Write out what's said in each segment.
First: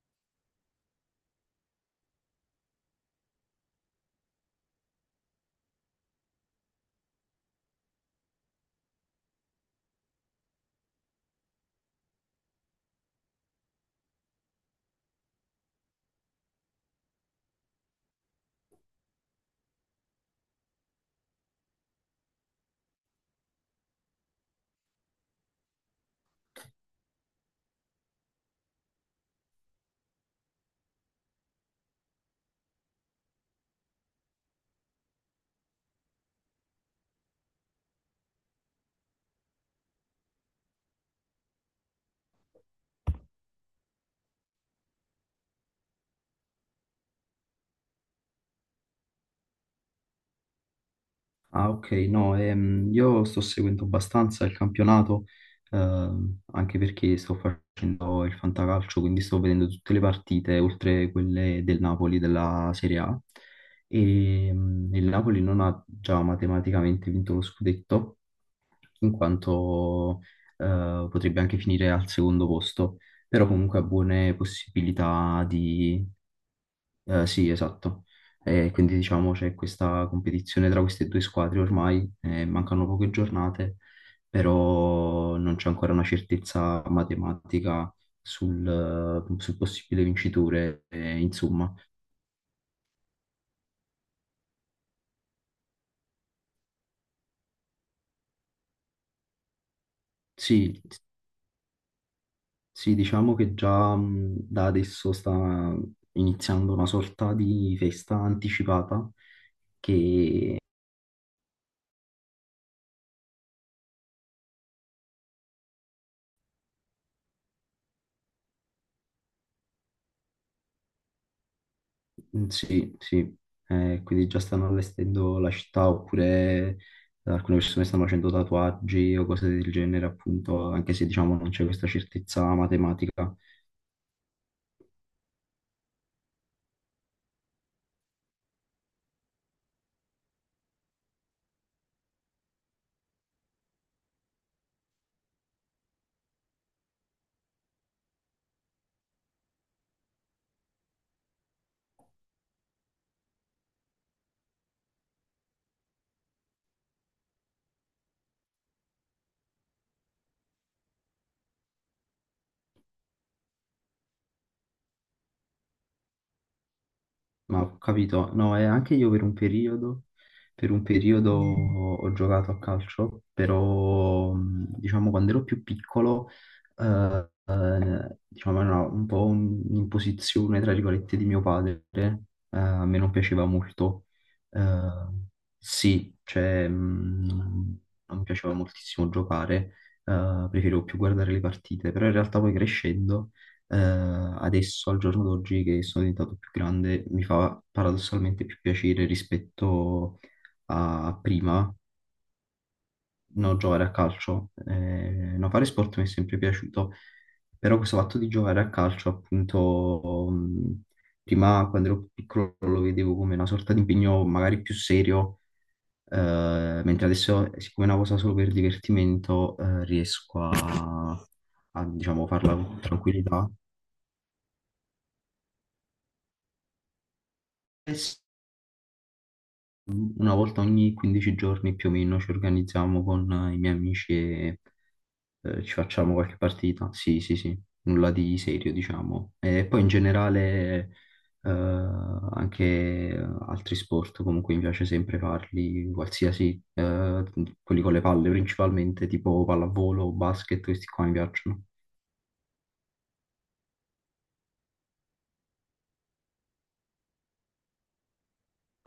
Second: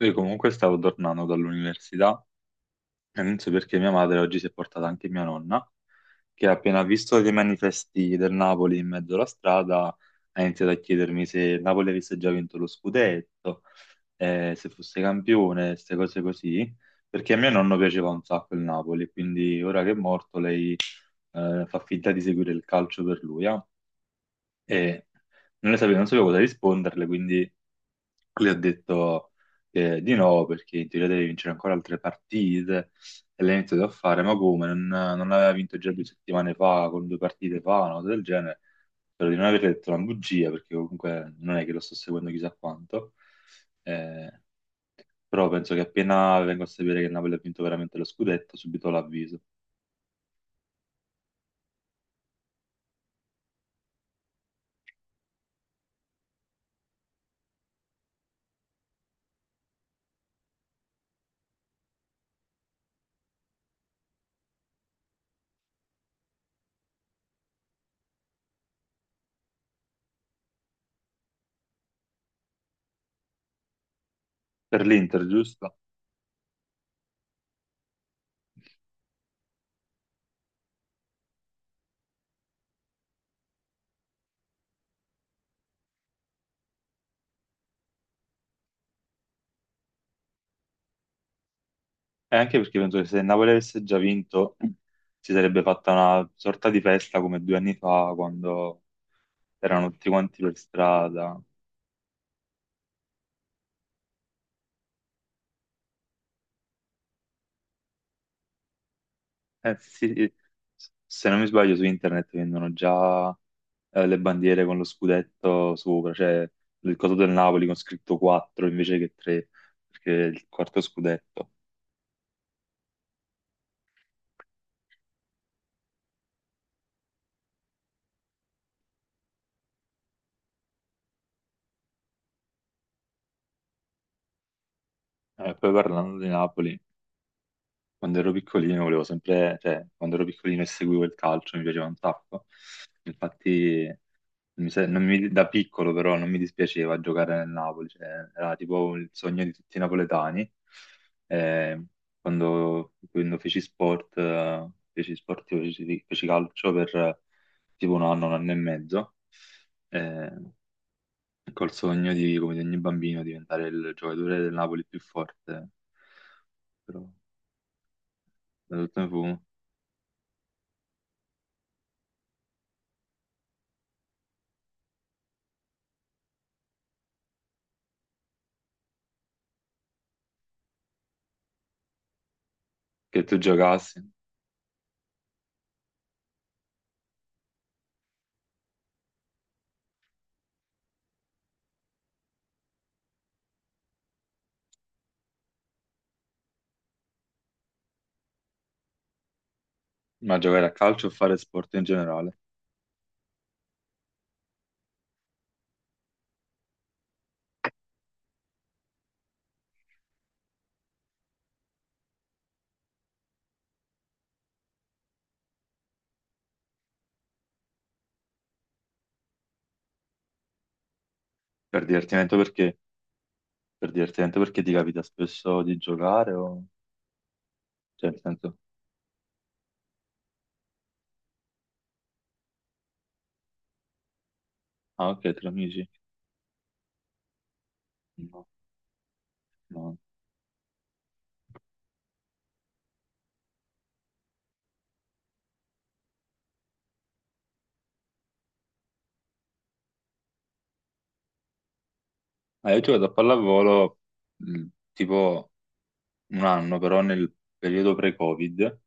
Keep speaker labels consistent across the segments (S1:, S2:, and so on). S1: Io comunque stavo tornando dall'università e non so perché mia madre oggi si è portata anche mia nonna, che appena visto dei manifesti del Napoli in mezzo alla strada ha iniziato a chiedermi se il Napoli avesse già vinto lo scudetto, se fosse campione, queste cose così, perché a mio nonno piaceva un sacco il Napoli, quindi ora che è morto lei fa finta di seguire il calcio per lui, ah. E non sapevo cosa risponderle, quindi. Lui ha detto che di no, perché in teoria deve vincere ancora altre partite, e l'ha iniziato a fare, ma come? Non aveva vinto già 2 settimane fa, con due partite fa, una cosa del genere. Spero di non aver detto una bugia, perché comunque non è che lo sto seguendo chissà quanto. Eh, però penso che appena vengo a sapere che il Napoli ha vinto veramente lo scudetto, subito l'avviso.
S2: Ah, ok, no, io sto seguendo abbastanza il campionato, anche perché sto facendo il fantacalcio, quindi sto vedendo tutte le partite, oltre quelle del Napoli, della Serie A. E, il Napoli non ha già matematicamente vinto lo scudetto, in quanto, potrebbe anche finire al secondo posto, però comunque ha buone
S1: Per l'Inter,
S2: possibilità
S1: giusto?
S2: sì, esatto. Quindi diciamo c'è questa competizione tra queste due squadre ormai, mancano poche giornate, però non c'è ancora una certezza matematica sul, sul possibile vincitore. Insomma,
S1: E anche perché penso che se il Napoli avesse già vinto, si sarebbe fatta una sorta di festa come 2 anni fa, quando erano tutti quanti per
S2: sì,
S1: strada.
S2: sì, diciamo che già da adesso sta iniziando una sorta di festa anticipata
S1: Eh sì,
S2: che.
S1: se non mi sbaglio su internet vendono già le bandiere con lo scudetto sopra, cioè il coso del Napoli con scritto 4 invece che 3, perché è il quarto scudetto.
S2: Sì, sì. Quindi già stanno allestendo la città oppure alcune persone stanno facendo tatuaggi o cose del genere, appunto, anche se diciamo non c'è questa certezza matematica.
S1: Poi parlando di Napoli, quando ero piccolino volevo sempre, cioè quando ero piccolino e seguivo il calcio mi piaceva un sacco. Infatti Mi se- non mi- da piccolo però non mi dispiaceva giocare nel Napoli, cioè, era tipo il sogno di tutti i napoletani. Eh, quando feci sport, io feci calcio per tipo un anno e mezzo, eh, col sogno di, come di ogni bambino, diventare il giocatore del Napoli più forte. Però
S2: Ma ho capito, no, e
S1: da
S2: anche
S1: tutto ne
S2: io
S1: fu
S2: per un periodo ho giocato a calcio, però diciamo quando ero più piccolo, diciamo era un po' un'imposizione, tra virgolette, di mio padre, a me non
S1: che tu
S2: piaceva
S1: giocassi,
S2: molto. Eh, sì, cioè non mi piaceva moltissimo giocare, preferivo più guardare le partite, però in realtà poi crescendo, eh, adesso, al giorno d'oggi, che sono diventato più grande, mi fa paradossalmente più piacere rispetto
S1: ma giocare a calcio o
S2: a
S1: fare
S2: prima,
S1: sport in generale,
S2: no, giocare a calcio. No, fare sport mi è sempre piaciuto, però questo fatto di giocare a calcio, appunto, prima quando ero più piccolo lo vedevo come una sorta di impegno magari più serio. Mentre adesso, siccome è una cosa solo per divertimento, a,
S1: per
S2: diciamo,
S1: divertimento
S2: farla
S1: perché.
S2: con tranquillità.
S1: Per divertente, perché ti capita spesso di giocare o. Cioè, nel senso.
S2: Una volta ogni 15 giorni più o meno ci organizziamo con i miei amici e
S1: Ah, ok, tra
S2: ci
S1: amici.
S2: facciamo qualche partita. Sì, sì, sì, nulla di
S1: No,
S2: serio, diciamo. E poi in
S1: no.
S2: generale, anche eh, altri sport, comunque mi piace sempre farli, qualsiasi, quelli con le palle principalmente, tipo pallavolo, basket, questi qua mi piacciono.
S1: Ah, io ho giocato a pallavolo mh, tipo un anno, però nel periodo pre-Covid,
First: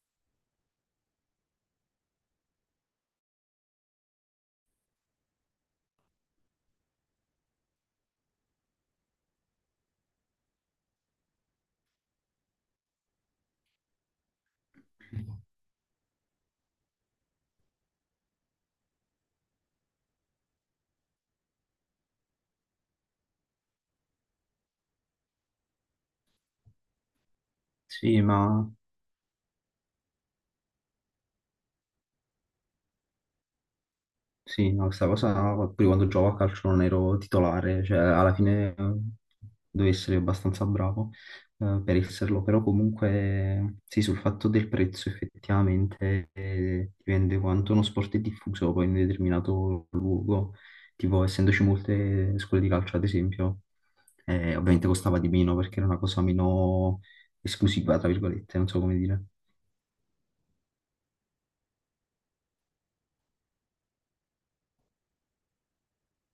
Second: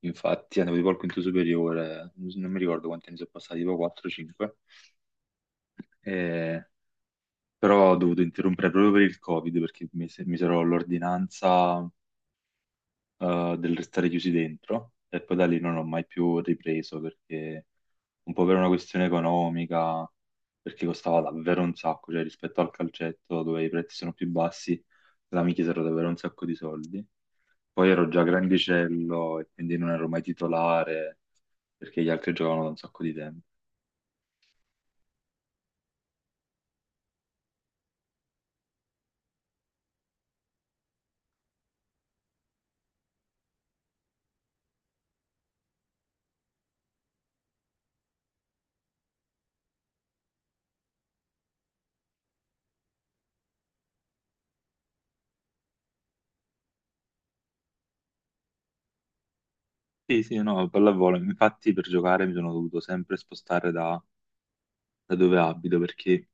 S1: infatti andavo tipo al quinto superiore, non mi ricordo quanti anni sono passati, tipo 4-5, però ho dovuto interrompere proprio per il Covid, perché mi misero l'ordinanza del restare chiusi dentro e poi da lì non ho mai più ripreso perché un po' per una questione economica, perché costava davvero un sacco, cioè rispetto al calcetto dove i prezzi sono più bassi, là mi chiesero davvero un sacco di soldi. Poi ero
S2: Sì,
S1: già
S2: ma
S1: grandicello e quindi non ero mai titolare perché gli altri giocavano da un sacco di tempo.
S2: sì, no, questa cosa pure quando gioco a calcio non ero titolare, cioè alla fine devo essere abbastanza bravo per esserlo, però comunque sì, sul fatto del prezzo effettivamente dipende quanto uno sport è diffuso poi in un determinato luogo, tipo essendoci molte scuole di calcio ad esempio, ovviamente costava di meno perché era una cosa meno esclusiva, tra virgolette, non so come dire.
S1: Sì, sì, no, pallavolo. Infatti per giocare mi sono dovuto sempre spostare da dove abito perché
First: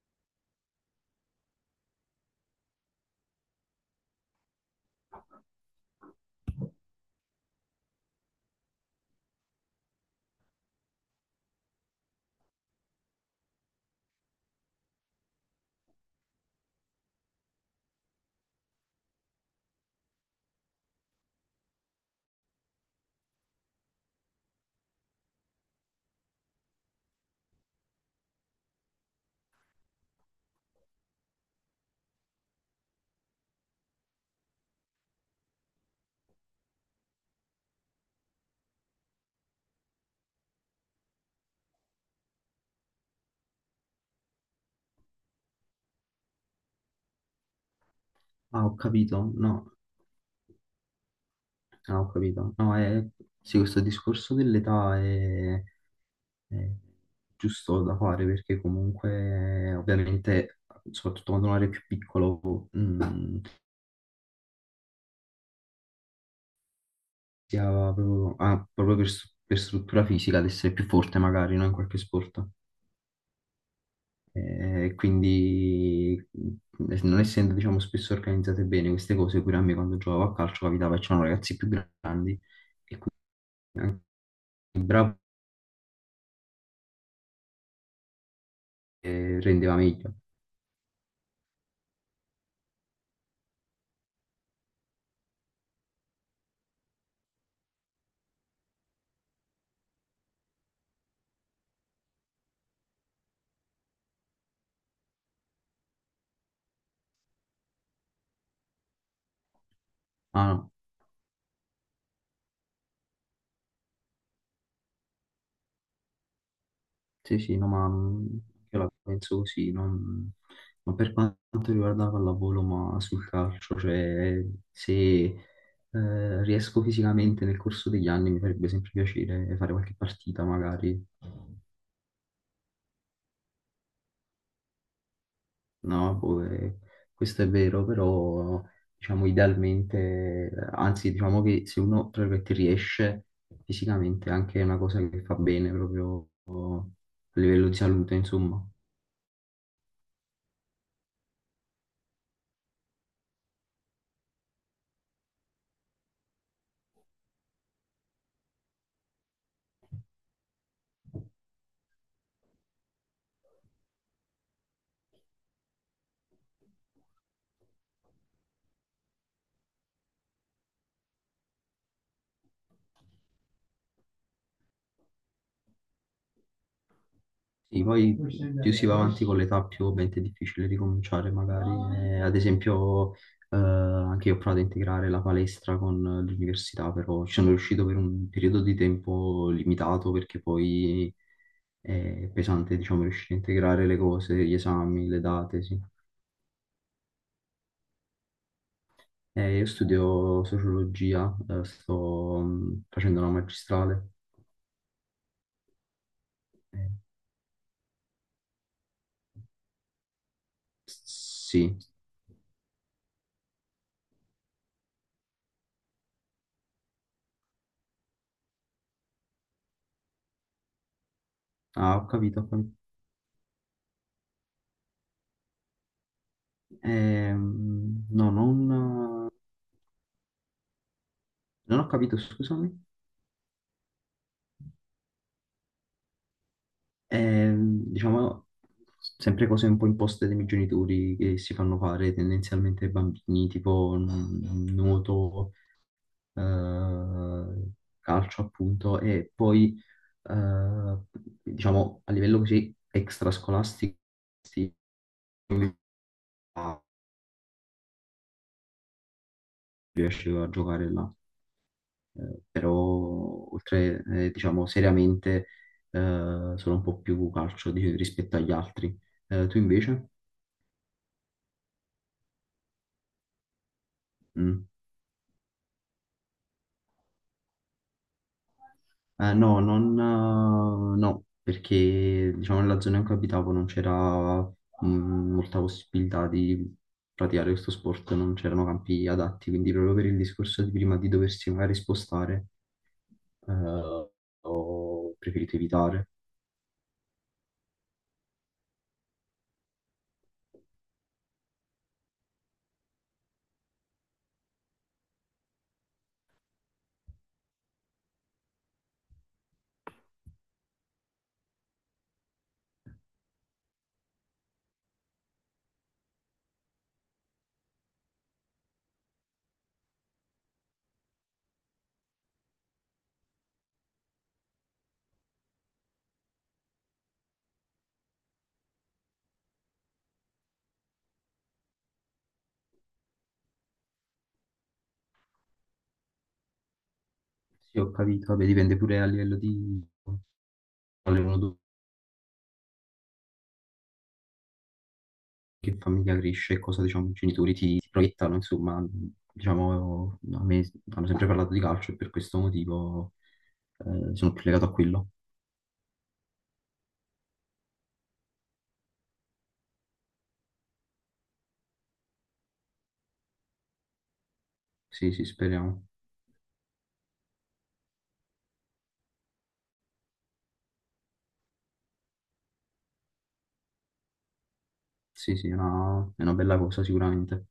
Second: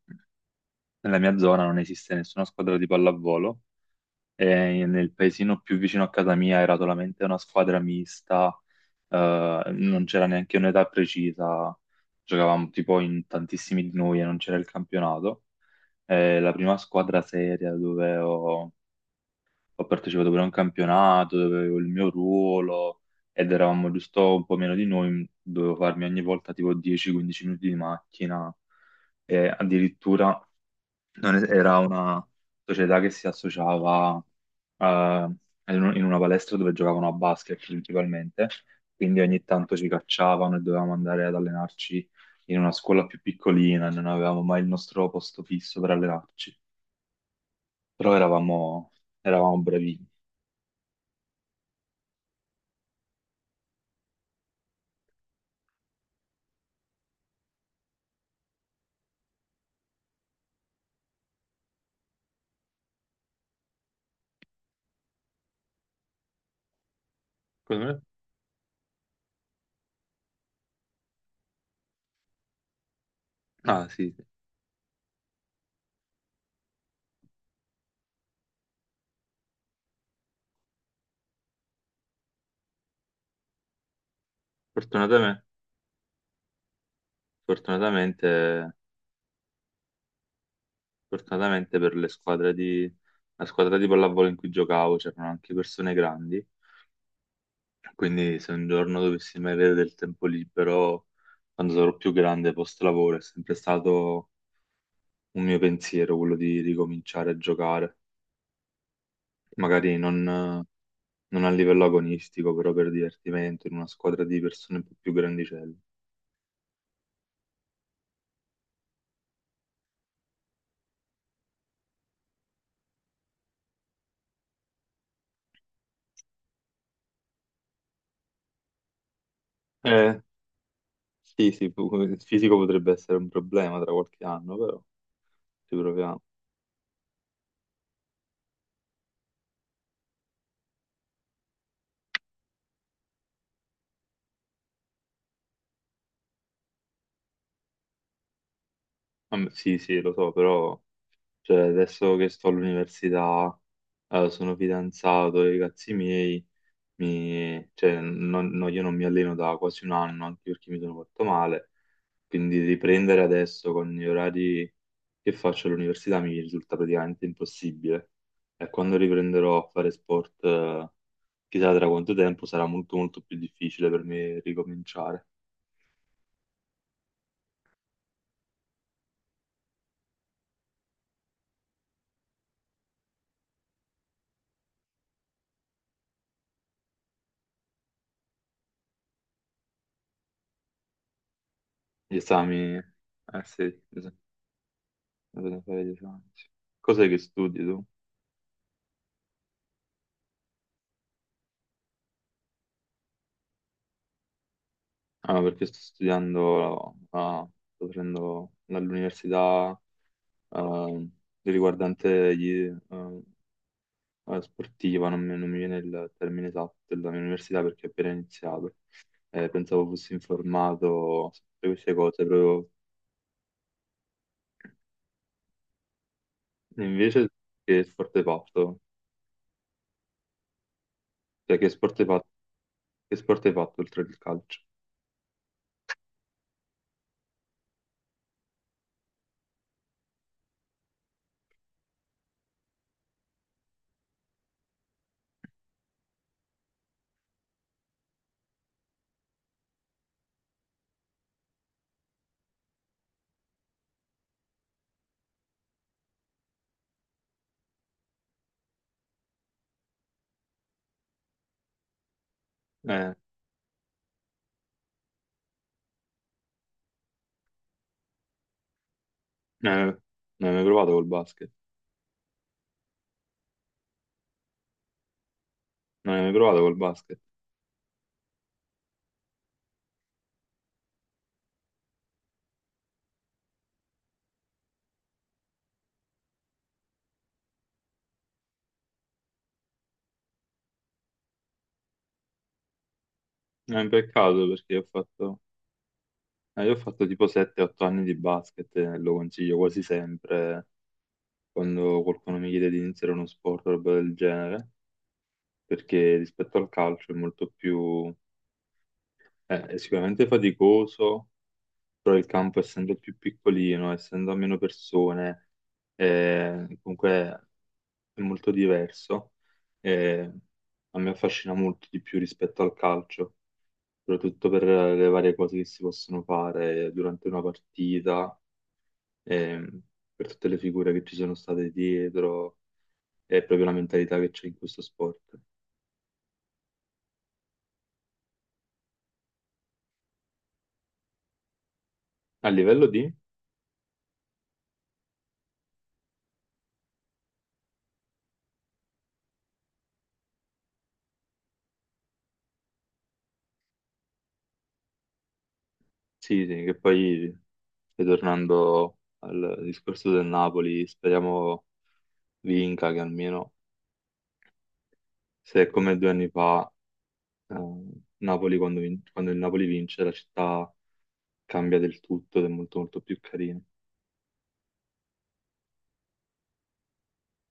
S1: nella mia zona non esiste nessuna squadra di pallavolo. E nel paesino più vicino a casa mia era solamente una squadra mista, non c'era neanche un'età precisa, giocavamo tipo in tantissimi di noi e non c'era il campionato. La prima squadra seria dove ho partecipato pure a un campionato, dove avevo il mio ruolo ed eravamo giusto un po' meno di noi, dovevo farmi ogni volta tipo 10-15 minuti di macchina e addirittura non es- era una società che si associava eh, in una palestra dove giocavano a basket principalmente, quindi ogni tanto ci cacciavano e dovevamo andare ad allenarci in una scuola più piccolina, non avevamo mai il nostro posto fisso per allenarci, però
S2: Ah, ho
S1: eravamo,
S2: capito, no.
S1: eravamo bravini.
S2: Ah, ho capito. No, è, sì, questo discorso dell'età è giusto da fare perché comunque, ovviamente, soprattutto quando uno è più piccolo, si
S1: Secondo me-
S2: ha proprio per, per struttura fisica ad essere più forte magari, no, in qualche sport.
S1: Ah sì, sì.
S2: E quindi, non essendo, diciamo, spesso organizzate bene queste cose, pure a me quando giocavo a calcio capitava che c'erano ragazzi più grandi e quindi anche il bravo
S1: Fortunatamente, fortunatamente,
S2: rendeva meglio.
S1: fortunatamente per la squadra di pallavolo in cui giocavo c'erano anche persone grandi. Quindi se un giorno dovessi mai avere del tempo libero, quando sarò più grande post lavoro, è sempre stato un mio pensiero quello di ricominciare a giocare. Magari non,
S2: Ah, no,
S1: non a livello agonistico, però per divertimento, in una squadra di persone un po' più grandicelle.
S2: sì, sì, no, ma io la penso così, ma per quanto riguarda la pallavolo, ma sul calcio, cioè se riesco fisicamente nel corso degli anni mi farebbe sempre piacere fare qualche
S1: Eh
S2: partita magari,
S1: sì, sì, il fisico potrebbe essere un problema tra qualche anno, però ci
S2: no?
S1: proviamo.
S2: Boh, questo è vero, però diciamo idealmente, anzi diciamo che se uno tra virgolette, riesce fisicamente anche è una cosa che fa bene proprio a livello di salute, insomma.
S1: Ah, beh, sì, sì, lo so, però cioè, adesso che sto all'università, sono fidanzato, i ragazzi miei cioè, no, io non mi alleno da quasi un anno, anche perché mi sono fatto male, quindi riprendere adesso con gli orari che faccio all'università mi risulta praticamente impossibile. E quando riprenderò a fare sport, chissà tra quanto tempo, sarà molto molto più difficile per me ricominciare.
S2: Sì, poi più si va avanti con l'età, più ovviamente è difficile ricominciare, magari. Ad esempio, anche io ho provato a integrare la palestra con l'università, però ci sono riuscito per un periodo di tempo limitato perché poi
S1: Gli
S2: è
S1: esami,
S2: pesante, diciamo, riuscire a
S1: eh sì,
S2: integrare le
S1: bisogna
S2: cose, gli esami, le
S1: bisogna
S2: date, sì.
S1: fare gli esami. Sì. Cos'è che studi tu?
S2: Io studio sociologia, sto facendo una magistrale.
S1: Ah, perché sto
S2: Eh,
S1: studiando, ah, sto facendo dall'università ehm,
S2: sì,
S1: riguardante ehm, la sportiva, non mi viene il termine esatto della mia università perché ho appena iniziato. Pensavo fossi informato su tutte queste
S2: ah, ho
S1: cose,
S2: capito, ho
S1: proprio
S2: capito.
S1: invece che sport hai
S2: No,
S1: fatto?
S2: non...
S1: Cioè,
S2: Non ho capito, scusami.
S1: che sport hai fatto oltre il calcio?
S2: Diciamo, sempre cose un po' imposte dai miei genitori che si fanno fare tendenzialmente ai bambini, tipo nuoto, eh, calcio appunto, e poi, eh, diciamo, a livello così extrascolastico, sì, riesce a giocare là. Però
S1: Eh, eh,
S2: oltre, diciamo, seriamente, sono un po' più calcio rispetto agli altri. Tu
S1: non
S2: invece?
S1: hai mai provato col basket?
S2: Mm.
S1: Non hai mai provato col basket?
S2: No, non, no, perché diciamo nella zona in cui abitavo non c'era molta possibilità di praticare questo sport, non c'erano campi adatti, quindi proprio per il discorso di prima di doversi magari spostare,
S1: È un
S2: eh,
S1: peccato perché
S2: ho preferito evitare.
S1: io ho fatto tipo 7-8 anni di basket e lo consiglio quasi sempre quando qualcuno mi chiede di iniziare uno sport o roba del genere, perché rispetto al calcio è sicuramente faticoso, però il campo essendo più piccolino, essendo a meno persone, comunque è molto diverso. eh, a me affascina molto di più rispetto al calcio, soprattutto per le varie cose che si possono fare durante una partita, ehm, per tutte le figure che ci sono state dietro. È proprio la mentalità che c'è in questo sport.
S2: Sì, ho capito, vabbè, dipende pure a livello di quale
S1: A livello di.
S2: che famiglia cresce e cosa diciamo i genitori ti proiettano, insomma, diciamo, a me hanno sempre parlato di calcio e per questo motivo sono più legato a quello.
S1: Sì, sì, che poi, ritornando al discorso del Napoli, speriamo vinca, che almeno
S2: Sì, sì,
S1: se è
S2: speriamo.
S1: come 2 anni fa, eh, quando il Napoli vince, la città cambia del tutto ed è molto molto più carina.
S2: Sì, sì, è una bella cosa sicuramente.